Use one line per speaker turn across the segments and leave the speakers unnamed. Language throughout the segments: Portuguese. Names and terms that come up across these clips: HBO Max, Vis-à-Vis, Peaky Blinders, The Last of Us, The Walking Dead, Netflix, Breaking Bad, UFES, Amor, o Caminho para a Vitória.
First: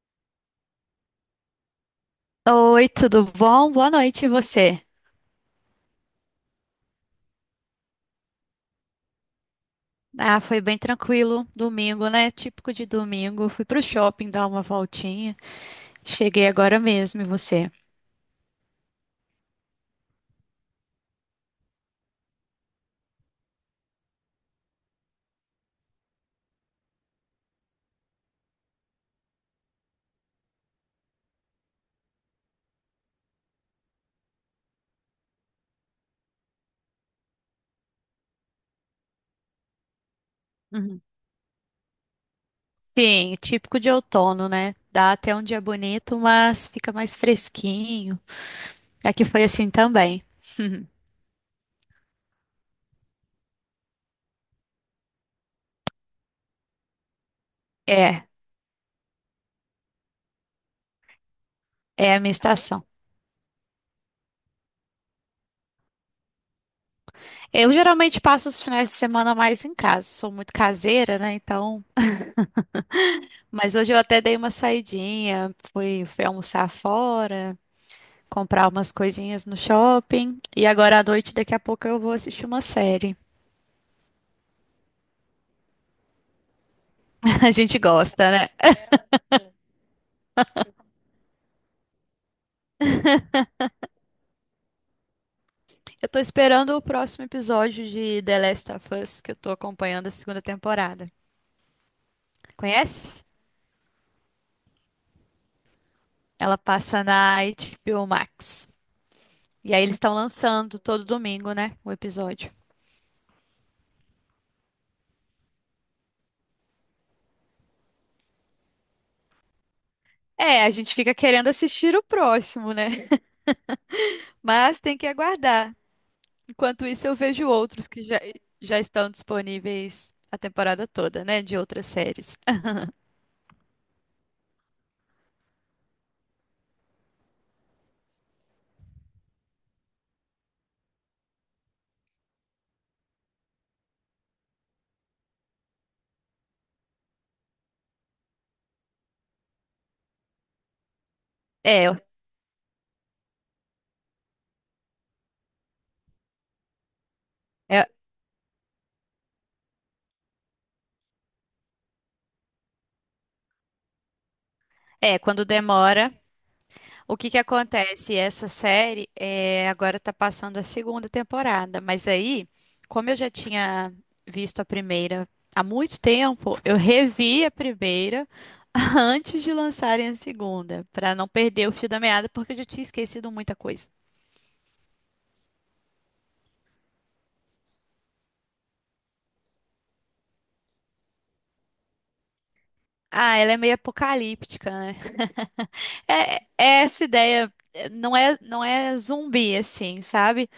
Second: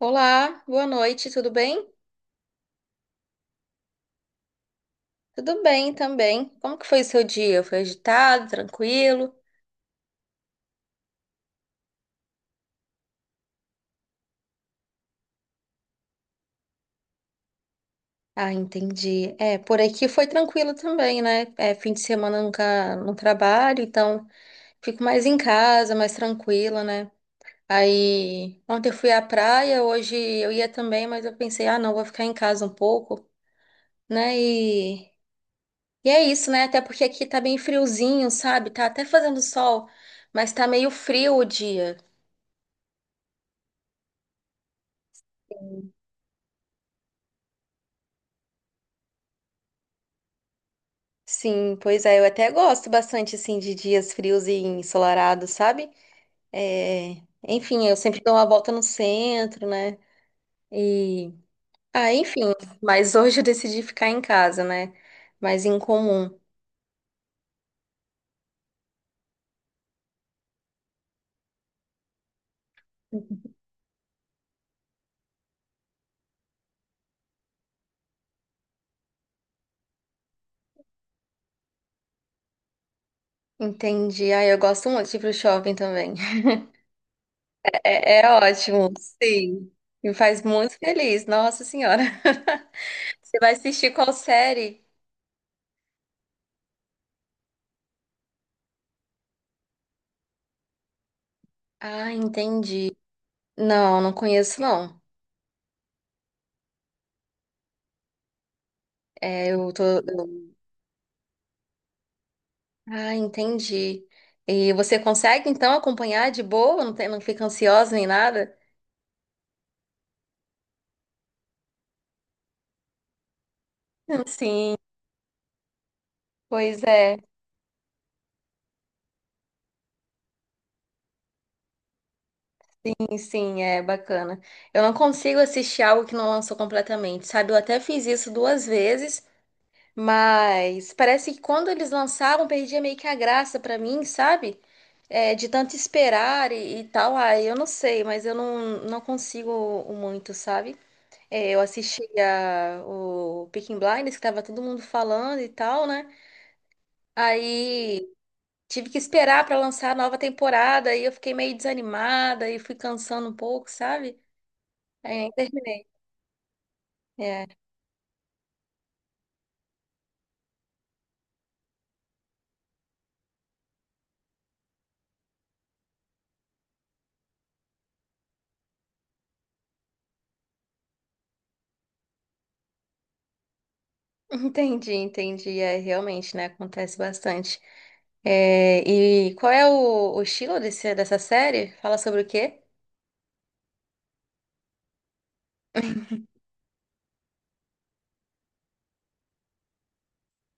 Olá, boa noite, tudo bem?
Oi, tudo bom? Boa noite, e você?
Tudo bem também. Como que foi o seu dia? Foi agitado, tranquilo?
Ah, foi bem tranquilo, domingo, né? Típico de domingo. Fui pro shopping dar uma voltinha. Cheguei agora mesmo, e você?
Ah, entendi. É, por aqui foi tranquilo também, né? É, fim de semana eu nunca não trabalho, então fico mais em casa, mais tranquila, né? Aí ontem eu fui à praia, hoje eu ia também, mas eu pensei, ah, não, vou ficar em casa um pouco, né? E é isso, né? Até porque aqui tá bem friozinho, sabe? Tá até fazendo sol, mas tá meio
Uhum.
frio o dia.
Sim, típico de outono, né? Dá até um dia bonito, mas fica mais fresquinho. Aqui foi assim também.
Sim, pois é, eu até gosto bastante assim de dias frios e ensolarados, sabe? É, enfim, eu sempre
É,
dou uma volta no centro, né? E ah,
é a minha
enfim,
estação.
mas hoje eu decidi ficar em casa, né? Mas em comum.
Eu geralmente passo os finais de semana mais em casa, sou muito caseira, né? Então, mas hoje eu até dei uma saidinha, fui almoçar fora, comprar umas coisinhas no shopping. E agora à noite, daqui a pouco, eu vou assistir uma série.
Entendi. Ah, eu gosto muito de ir pro shopping também.
A gente
É, é
gosta, né?
ótimo, sim. Me faz muito feliz, nossa senhora. Você vai assistir qual série?
Eu tô esperando o próximo episódio de The Last of Us, que eu tô acompanhando a segunda temporada.
Ah, entendi.
Conhece?
Não, não conheço, não.
Ela passa na HBO Max.
É, eu
E
tô.
aí eles estão lançando todo domingo, né? O episódio.
Ah, entendi. E você consegue então acompanhar de boa? Não tem, não fica ansiosa nem nada?
É, a gente fica querendo assistir o próximo, né?
Sim,
Mas tem que aguardar.
pois
Enquanto isso, eu
é.
vejo outros que já estão disponíveis a temporada toda, né? De outras séries.
Sim, sim, é bacana. Eu não consigo assistir algo que não lançou completamente, sabe? Eu até fiz isso duas vezes, mas parece que quando eles lançaram, perdia meio que a graça pra mim, sabe? É, de tanto esperar e tal. Ah, eu não sei, mas eu não, não consigo muito, sabe? É, eu
É,
assistia o Peaky Blinders, que tava todo mundo falando e tal, né?
é
Aí tive que esperar pra lançar a nova temporada, aí eu fiquei meio desanimada e fui cansando um pouco, sabe? Aí
é,
nem
quando
terminei.
demora, o que que
É,
acontece? Essa série é, agora tá passando a segunda temporada, mas aí, como eu já tinha visto a primeira há muito tempo, eu revi a primeira antes de lançarem a segunda, pra não perder o fio da meada, porque eu já tinha esquecido muita coisa.
entendi, entendi. É, realmente, né? Acontece bastante. É, e qual é o estilo dessa série? Fala sobre o quê?
Ah, ela é meio apocalíptica, né? É, é essa ideia, é, não é zumbi assim, sabe?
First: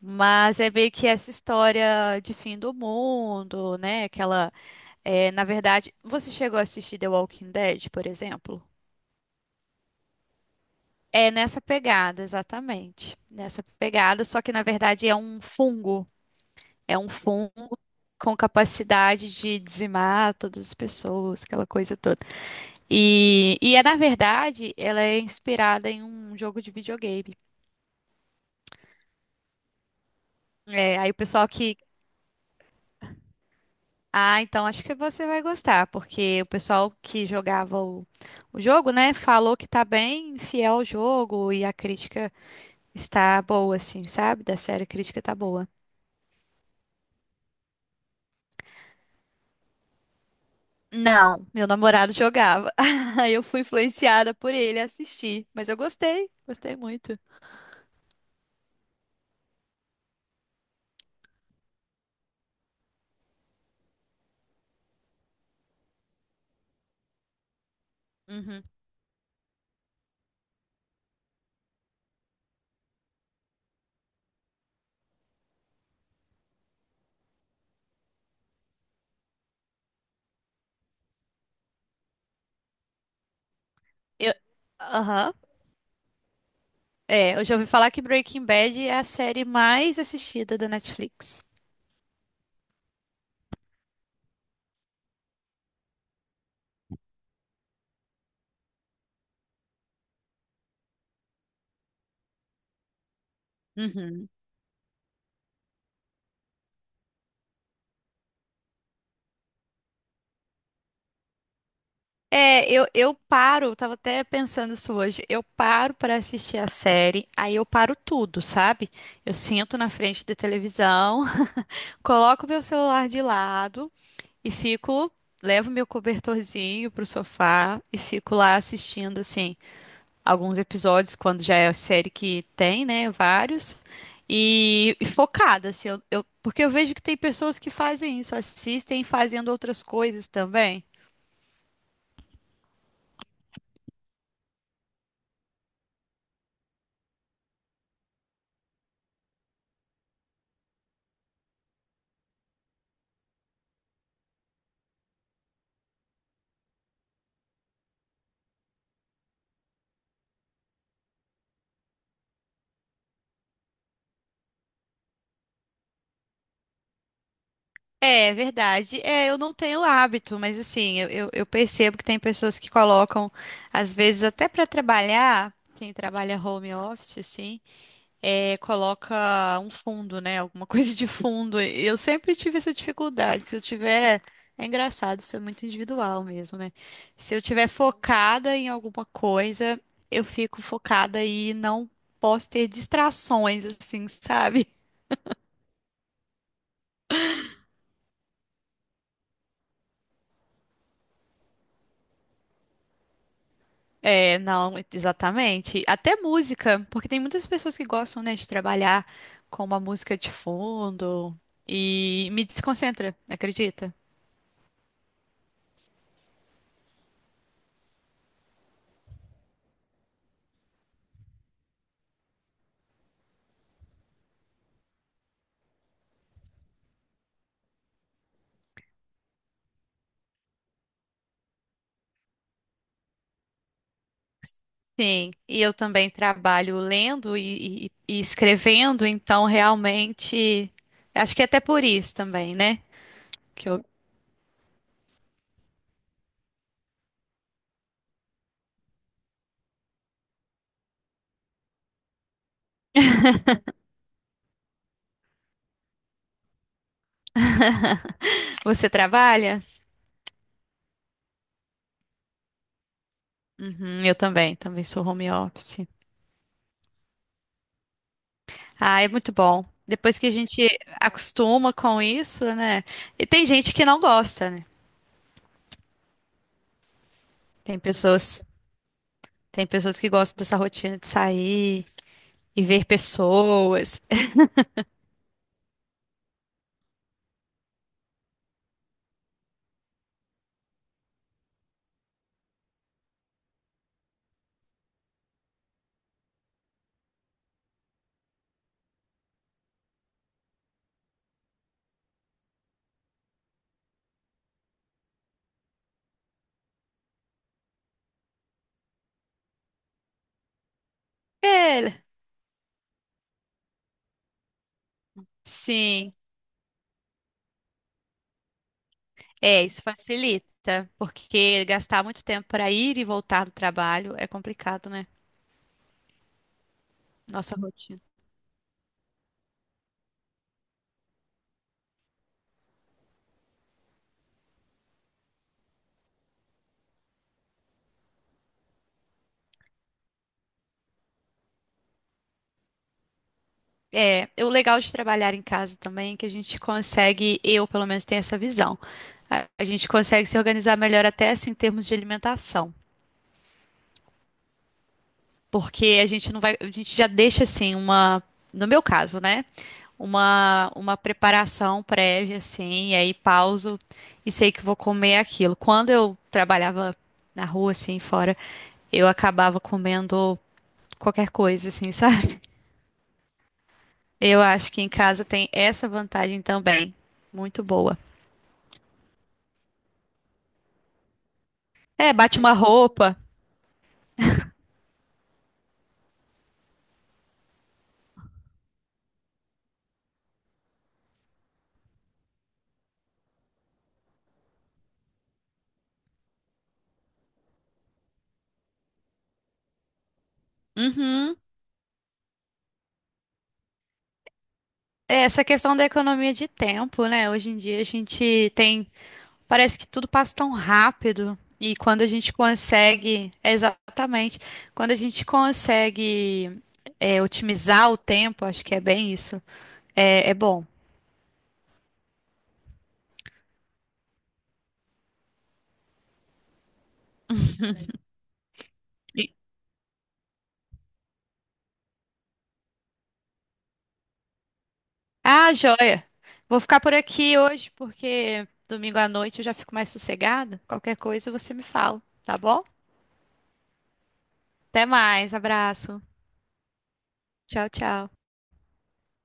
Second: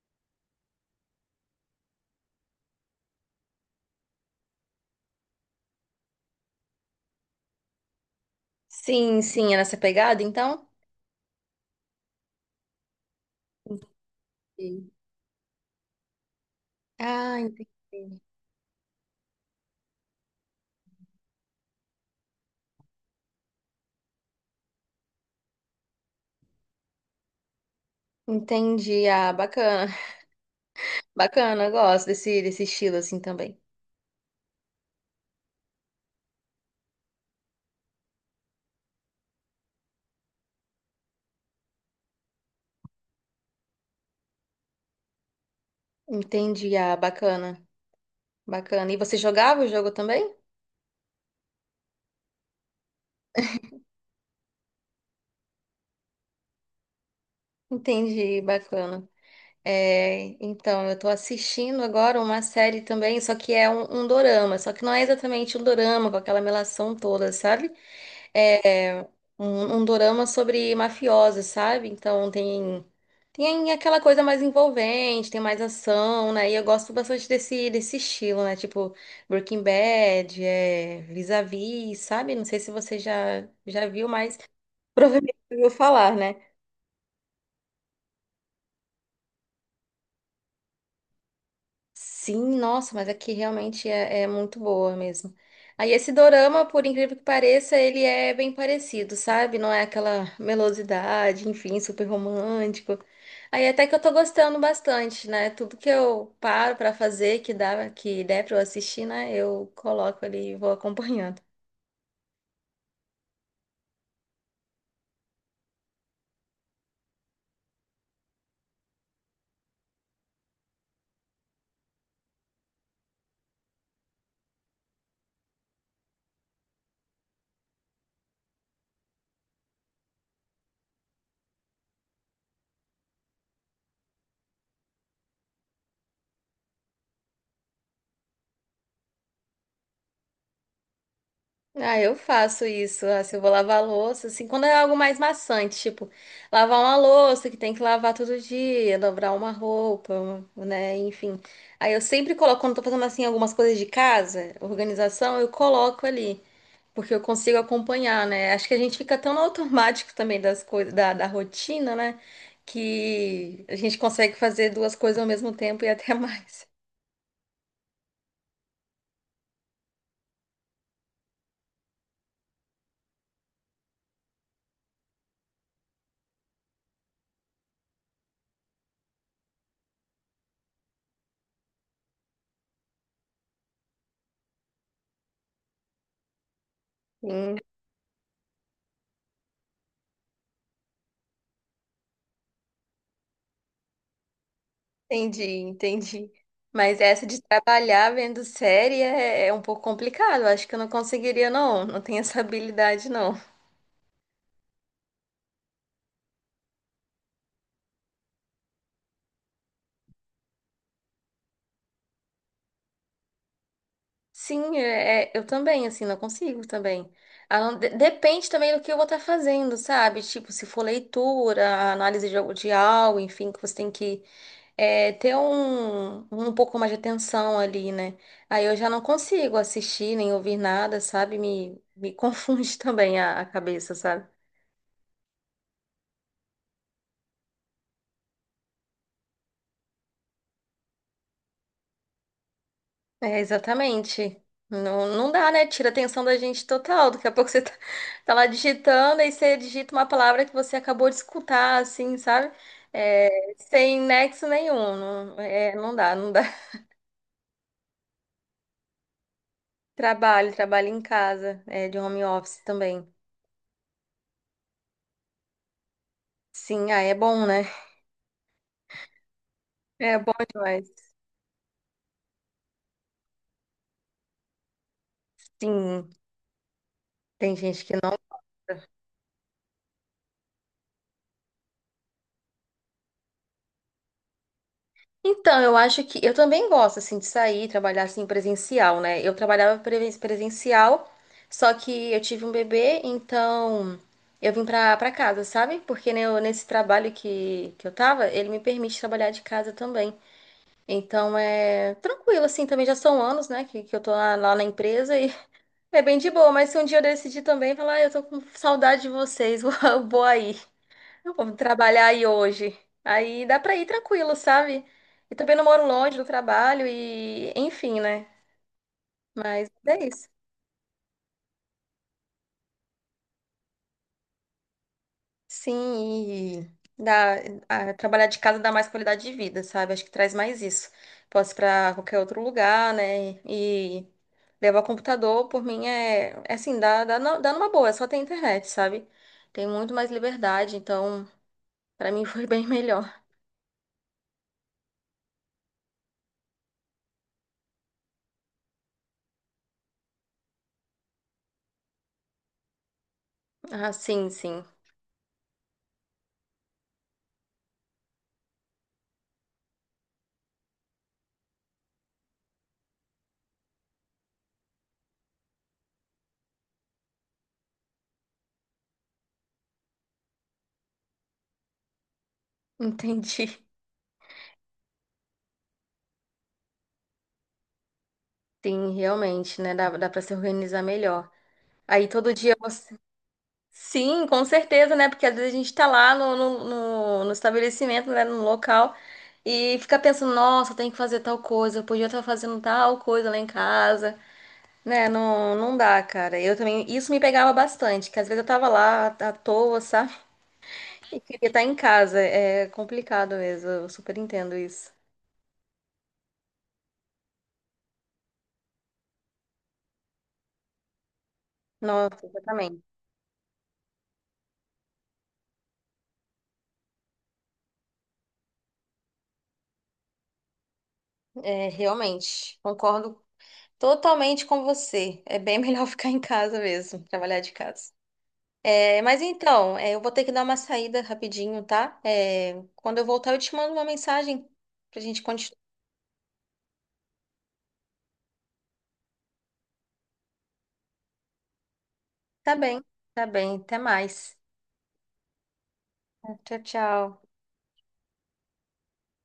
Mas é meio que essa história de fim do mundo, né? Aquela é, na verdade, você chegou a assistir The Walking Dead, por exemplo?
Sim, sim, é nessa pegada, então?
É nessa pegada, exatamente. Nessa pegada, só que na
Sim.
verdade é um fungo. É um
Ah, entendi.
fungo com capacidade de dizimar todas as pessoas, aquela coisa toda. E é, na verdade, ela é inspirada em um jogo de videogame.
Entendi. Ah, bacana.
É, aí o pessoal
Bacana, eu
que.
gosto desse, desse estilo assim também.
Ah, então acho que você vai gostar, porque o pessoal que jogava o jogo, né, falou que tá bem fiel ao jogo e a crítica. Está boa, assim, sabe? Da série a crítica tá boa.
Entendi, ah, bacana, bacana. E você jogava o jogo também?
Não, meu namorado jogava. Aí eu fui influenciada por ele a assistir. Mas eu gostei, gostei muito.
Entendi, bacana. É, então, eu tô assistindo agora uma série também, só que é um dorama, só que não é exatamente um dorama com aquela melação toda, sabe?
Uhum.
É, um dorama sobre mafiosos, sabe? Então tem aquela coisa mais envolvente, tem mais ação, né? E eu gosto bastante desse estilo, né? Tipo Breaking Bad, é, Vis-a-Vis, sabe? Não sei se você já viu,
Eu...
mas
Aham.
provavelmente ouviu falar, né?
É, eu já ouvi falar que Breaking Bad é a série mais assistida da Netflix.
Sim, nossa, mas aqui realmente é, é muito boa mesmo. Aí esse dorama, por incrível que pareça, ele é bem parecido, sabe? Não é aquela melosidade, enfim, super romântico. Aí até que eu tô
Uhum.
gostando bastante, né? Tudo que eu paro pra fazer, que dá, que der pra eu assistir, né? Eu coloco ali e vou acompanhando.
É, eu paro, eu tava até pensando isso hoje. Eu paro para assistir a série, aí eu paro tudo, sabe? Eu sento na frente da televisão, coloco meu celular de lado. E fico, levo meu cobertorzinho pro sofá e fico lá assistindo, assim, alguns episódios, quando já é a série que tem, né? Vários. E focada, assim, porque eu vejo que tem pessoas que fazem isso, assistem fazendo outras coisas também.
Ah, eu faço isso. Ah, se eu vou lavar a louça, assim, quando é algo mais maçante, tipo, lavar uma louça que tem que lavar todo dia, dobrar uma roupa, um- né? Enfim. Aí eu sempre coloco, quando eu tô fazendo assim algumas coisas de casa, organização, eu coloco ali, porque eu consigo acompanhar, né? Acho que a gente fica tão no automático também das coisas, da rotina, né? Que a gente consegue fazer duas coisas ao mesmo tempo e até mais.
É é verdade. É, eu não tenho hábito, mas assim, eu percebo que tem pessoas que colocam, às vezes até para trabalhar, quem trabalha home office, assim, é, coloca um fundo, né? Alguma coisa de fundo. Eu sempre tive essa dificuldade. Se eu tiver. É engraçado, isso é muito individual mesmo, né? Se eu tiver focada em alguma coisa, eu fico focada e não posso ter distrações, assim, sabe?
Entendi, entendi. Mas essa de trabalhar vendo série é um pouco complicado. Eu acho que eu não conseguiria, não. Não tenho essa habilidade, não.
É, não, exatamente. Até música, porque tem muitas pessoas que gostam, né, de trabalhar com uma música de fundo e me desconcentra, acredita?
Sim, é, é, eu também, assim, não consigo também. Ah, não- de- depende também do que eu vou estar fazendo, sabe? Tipo, se for leitura, análise de algo, enfim, que você tem que é, ter um pouco mais de atenção ali, né? Aí eu já não consigo assistir nem ouvir nada, sabe? Me confunde também a cabeça, sabe?
Sim, e eu também trabalho lendo e escrevendo, então realmente acho que é até por isso também, né?
É,
Que eu...
exatamente. Não, não dá, né? Tira a atenção da gente total. Daqui a pouco você tá, tá lá digitando, aí você digita uma palavra que você acabou de escutar, assim, sabe? É, sem nexo nenhum. Não, é, não dá, não dá.
Você trabalha?
Trabalho, trabalho em casa, é, de home office também.
Uhum, eu também, também sou home office.
Sim, ah, é bom, né?
Ah, é muito bom.
É
Depois que
bom
a gente
demais.
acostuma com isso, né? E tem gente que não gosta, né?
Sim, tem
Tem
gente que
pessoas, tem pessoas que gostam dessa rotina de sair e ver pessoas.
então, eu acho que eu também gosto assim de sair, trabalhar assim presencial, né? Eu trabalhava preve- presencial, só que eu tive um bebê, então eu vim pra, pra casa, sabe? Porque né, eu- nesse trabalho que eu tava, ele me permite trabalhar de casa também. Então é tranquilo, assim, também já são anos, né, que eu tô lá, lá na empresa e é bem de boa, mas se um dia eu decidir também falar, ah, eu tô com saudade de vocês, vou, vou aí vou
É,
trabalhar aí hoje. Aí dá pra ir tranquilo, sabe? E também não moro
sim.
longe do trabalho e, enfim, né?
É,
Mas
isso
é isso.
facilita, porque gastar muito tempo para ir e voltar do trabalho é complicado, né?
Sim, e dá,
Nossa
a-
rotina.
trabalhar de casa dá mais qualidade de vida, sabe? Acho que traz mais isso. Posso ir pra qualquer outro lugar, né? E levar o computador, por mim, é, é assim, dá, dá, nu- dá numa boa, é só ter internet, sabe? Tem muito mais liberdade, então, pra mim foi bem melhor.
É, e o legal de trabalhar em casa também é que a gente consegue, eu pelo menos tenho essa visão, a gente consegue se organizar melhor até assim, em termos de alimentação,
Ah, sim, sim.
porque a gente não vai, a gente já deixa assim uma, no meu caso, né? Uma preparação prévia assim, e aí pauso e sei que vou comer aquilo. Quando eu trabalhava na rua assim, fora eu acabava comendo qualquer coisa, assim, sabe?
Entendi.
Eu acho que em casa tem essa vantagem também. Muito boa.
Sim, realmente, né? Dá, dá para se organizar melhor. Aí
É,
todo
bate uma
dia você.
roupa.
Sim, com certeza, né? Porque às vezes a gente tá lá no estabelecimento, né? No local, e fica pensando, nossa, tem que fazer tal coisa, eu podia estar fazendo tal coisa lá em casa. Né, não, não dá, cara. Eu também. Isso me pegava bastante, que às vezes eu tava lá à toa, sabe?
Uhum.
Queria estar em casa. É é complicado mesmo. Eu super entendo isso.
É, essa questão da economia de tempo, né? Hoje em dia a gente tem. Parece que tudo passa tão rápido. E quando a
Nossa,
gente
exatamente.
consegue. É, exatamente. Quando a gente consegue é, otimizar o tempo, acho que é bem isso. É, é bom.
É, realmente. Concordo totalmente com você. É bem melhor ficar em casa mesmo, trabalhar de casa. É, mas então, é, eu vou ter que dar uma saída rapidinho, tá? É, quando eu voltar, eu te mando uma mensagem pra gente
Ah,
continuar.
joia. Vou ficar por aqui hoje porque domingo à noite eu já fico mais sossegada. Qualquer coisa você me fala, tá
Tá
bom?
bem, tá bem. Até mais.
Até mais, abraço.
Tchau, tchau.
Tchau, tchau.